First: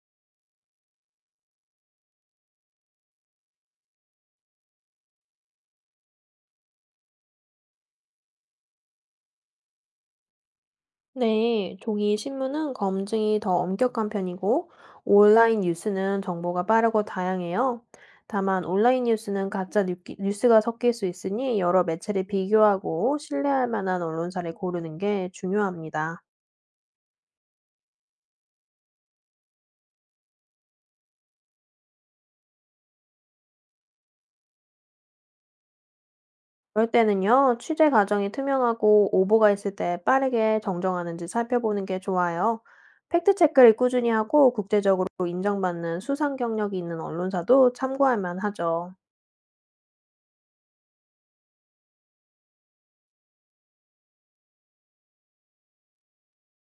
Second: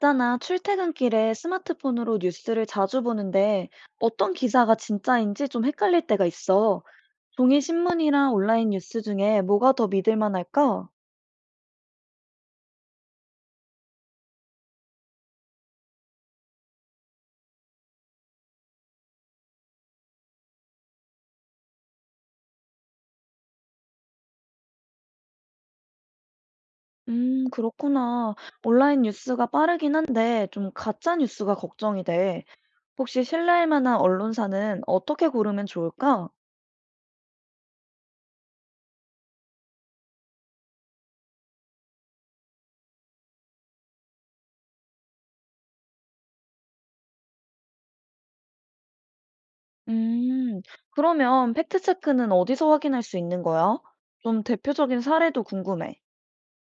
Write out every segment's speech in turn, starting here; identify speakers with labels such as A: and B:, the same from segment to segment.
A: 있잖아, 출퇴근길에 스마트폰으로 뉴스를 자주 보는데 어떤 기사가 진짜인지 좀 헷갈릴 때가 있어. 종이 신문이랑 온라인 뉴스 중에 뭐가 더 믿을 만할까?
B: 네, 종이 신문은 검증이 더 엄격한 편이고, 온라인 뉴스는 정보가 빠르고 다양해요. 다만, 온라인 뉴스는 뉴스가 섞일 수 있으니 여러 매체를 비교하고 신뢰할 만한 언론사를 고르는 게 중요합니다.
A: 그렇구나. 온라인 뉴스가 빠르긴 한데 좀 가짜 뉴스가 걱정이 돼. 혹시 신뢰할 만한 언론사는 어떻게 고르면 좋을까?
B: 그럴 때는요, 취재 과정이 투명하고 오보가 있을 때 빠르게 정정하는지 살펴보는 게 좋아요. 팩트체크를 꾸준히 하고 국제적으로 인정받는 수상 경력이 있는 언론사도 참고할 만하죠.
A: 음, 그러면 팩트체크는 어디서 확인할 수 있는 거야? 좀 대표적인 사례도 궁금해.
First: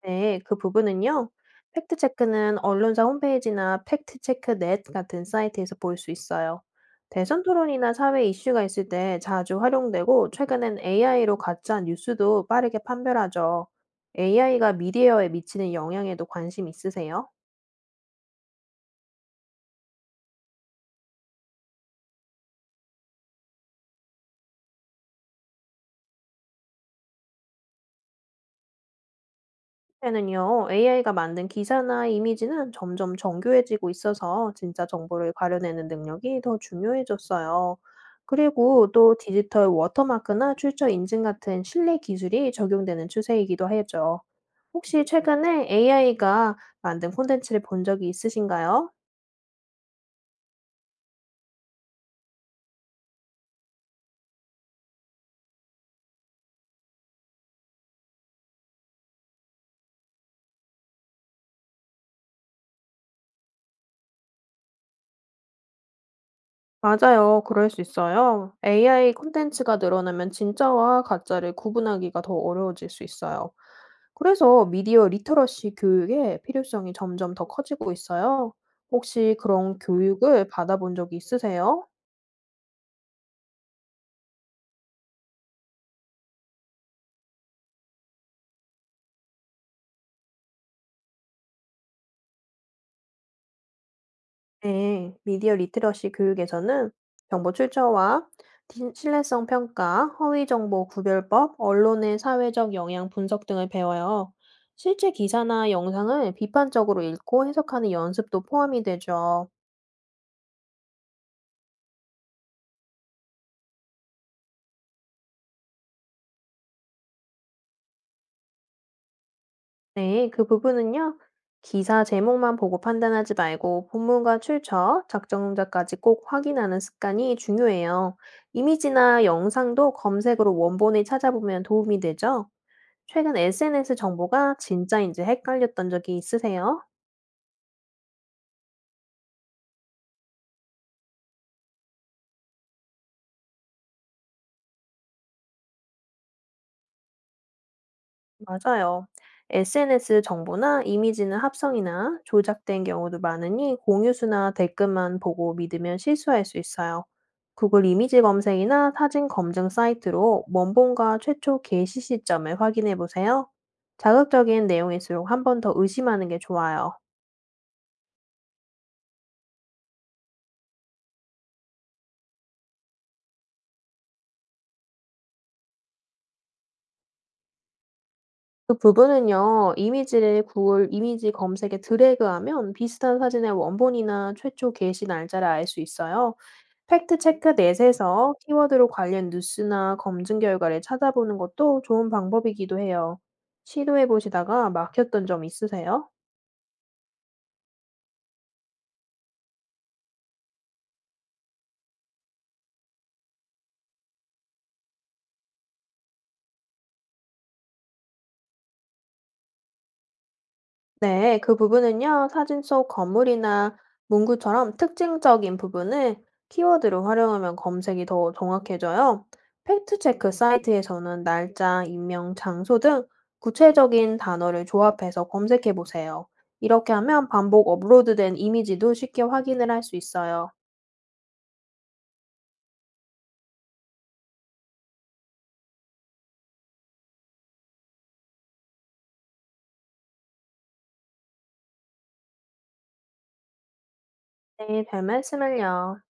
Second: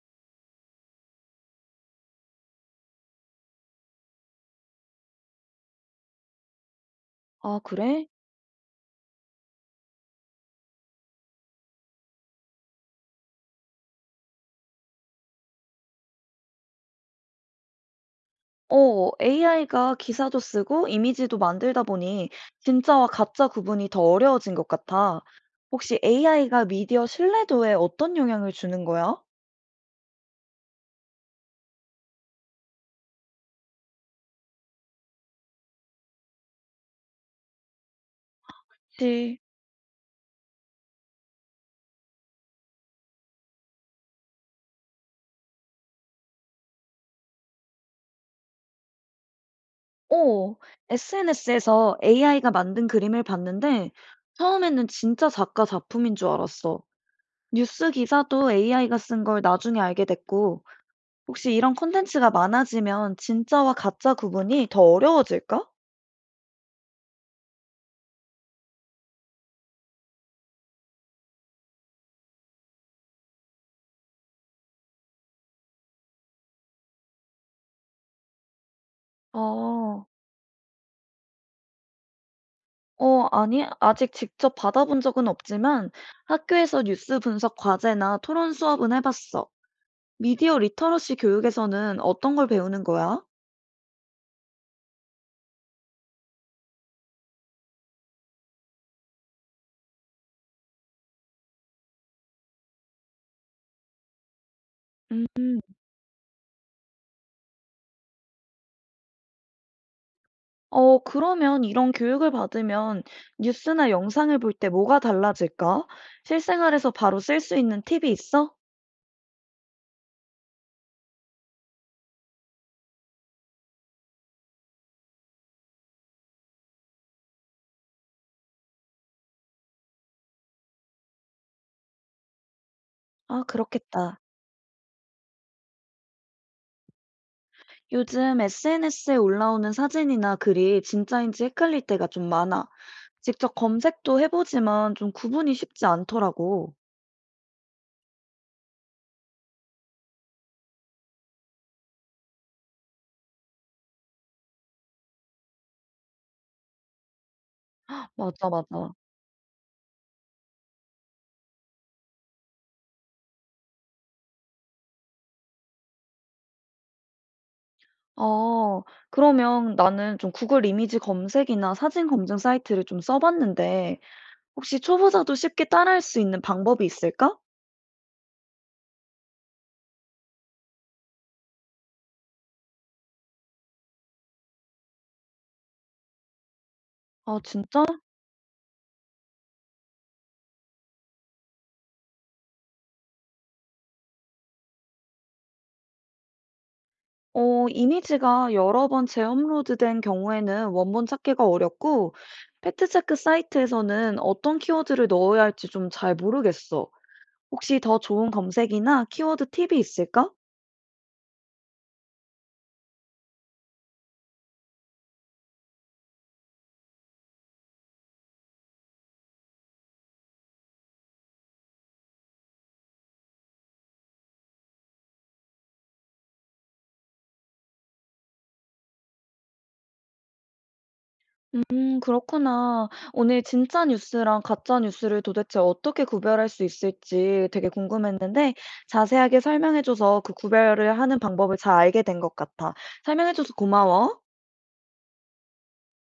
B: 네, 그 부분은요. 팩트체크는 언론사 홈페이지나 팩트체크넷 같은 사이트에서 볼 수 있어요. 대선
A: 아,
B: 토론이나
A: 그래?
B: 사회 이슈가 있을 때 자주 활용되고, 최근엔 AI로 가짜 뉴스도 빠르게 판별하죠. AI가 미디어에 미치는 영향에도 관심 있으세요?
A: AI가 기사도 쓰고 이미지도 만들다 보니 진짜와 가짜 구분이 더 어려워진 것 같아. 혹시 AI가 미디어 신뢰도에 어떤 영향을 주는 거야?
B: 때는요, AI가 만든 기사나 이미지는 점점 정교해지고 있어서 진짜 정보를 가려내는 능력이 더 중요해졌어요. 그리고 또
A: 네.
B: 디지털 워터마크나 출처 인증 같은 신뢰 기술이 적용되는 추세이기도 하죠. 혹시 최근에 AI가 만든 콘텐츠를 본 적이 있으신가요?
A: 어, SNS에서 AI가 만든 그림을 봤는데 처음에는 진짜 작가 작품인 줄 알았어. 뉴스 기사도 AI가 쓴 걸 나중에 알게 됐고 혹시 이런 콘텐츠가 많아지면 진짜와 가짜 구분이 더 어려워질까?
B: 맞아요. 그럴 수 있어요. AI 콘텐츠가 늘어나면 진짜와 가짜를 구분하기가 더 어려워질 수 있어요. 그래서 미디어 리터러시 교육의 필요성이 점점 더 커지고 있어요. 혹시 그런
A: 어,
B: 교육을 받아본 적이 있으세요?
A: 아니, 아직 직접 받아본 적은 없지만 학교에서 뉴스 분석 과제나 토론 수업은 해봤어. 미디어 리터러시 교육에서는 어떤 걸 배우는 거야?
B: 네, 미디어 리트러시 교육에서는 정보 출처와 신뢰성 평가, 허위 정보 구별법, 언론의 사회적 영향 분석 등을 배워요. 실제
A: 음,
B: 기사나 영상을 비판적으로 읽고 해석하는 연습도 포함이 되죠.
A: 그러면 이런 교육을 받으면 뉴스나 영상을 볼 때 뭐가 달라질까? 실생활에서 바로 쓸 수 있는 팁이 있어?
B: 네, 그 부분은요. 기사 제목만 보고 판단하지 말고 본문과 출처, 작성자까지 꼭 확인하는 습관이 중요해요. 이미지나 영상도 검색으로 원본을 찾아보면 도움이 되죠. 최근
A: 아
B: SNS
A: 그렇겠다.
B: 정보가 진짜인지 헷갈렸던 적이 있으세요?
A: 요즘 SNS에 올라오는 사진이나 글이 진짜인지 헷갈릴 때가 좀 많아. 직접 검색도 해보지만 좀 구분이 쉽지 않더라고.
B: 맞아요. SNS 정보나 이미지는 합성이나 조작된 경우도 많으니 공유수나 댓글만 보고 믿으면 실수할 수 있어요. 구글 이미지
A: 맞아,
B: 검색이나
A: 맞아.
B: 사진 검증 사이트로 원본과 최초 게시 시점을 확인해 보세요. 자극적인 내용일수록 한 번 더 의심하는 게 좋아요.
A: 어, 그러면 나는 좀 구글 이미지 검색이나 사진 검증 사이트를 좀 써봤는데, 혹시 초보자도 쉽게 따라할 수 있는 방법이 있을까?
B: 그 부분은요. 이미지를 구글 이미지 검색에 드래그하면 비슷한 사진의 원본이나 최초 게시 날짜를 알 수 있어요. 팩트
A: 아,
B: 체크
A: 진짜?
B: 넷에서 키워드로 관련 뉴스나 검증 결과를 찾아보는 것도 좋은 방법이기도 해요. 시도해 보시다가 막혔던 점 있으세요?
A: 이미지가 여러 번 재업로드된 경우에는 원본 찾기가 어렵고 팩트체크 사이트에서는 어떤 키워드를 넣어야 할지 좀 잘 모르겠어. 혹시 더 좋은 검색이나 키워드 팁이 있을까?
B: 네, 그 부분은요, 사진 속 건물이나 문구처럼 특징적인 부분을 키워드로 활용하면 검색이 더 정확해져요. 팩트체크 사이트에서는 날짜, 인명, 장소 등 구체적인 단어를 조합해서 검색해 보세요. 이렇게 하면 반복 업로드된 이미지도 쉽게 확인을 할 수 있어요.
A: 그렇구나. 오늘 진짜 뉴스랑 가짜 뉴스를 도대체 어떻게 구별할 수 있을지 되게 궁금했는데 자세하게 설명해줘서 그 구별을 하는 방법을 잘 알게 된 것 같아. 설명해줘서 고마워.
B: 네, 별 말씀을요.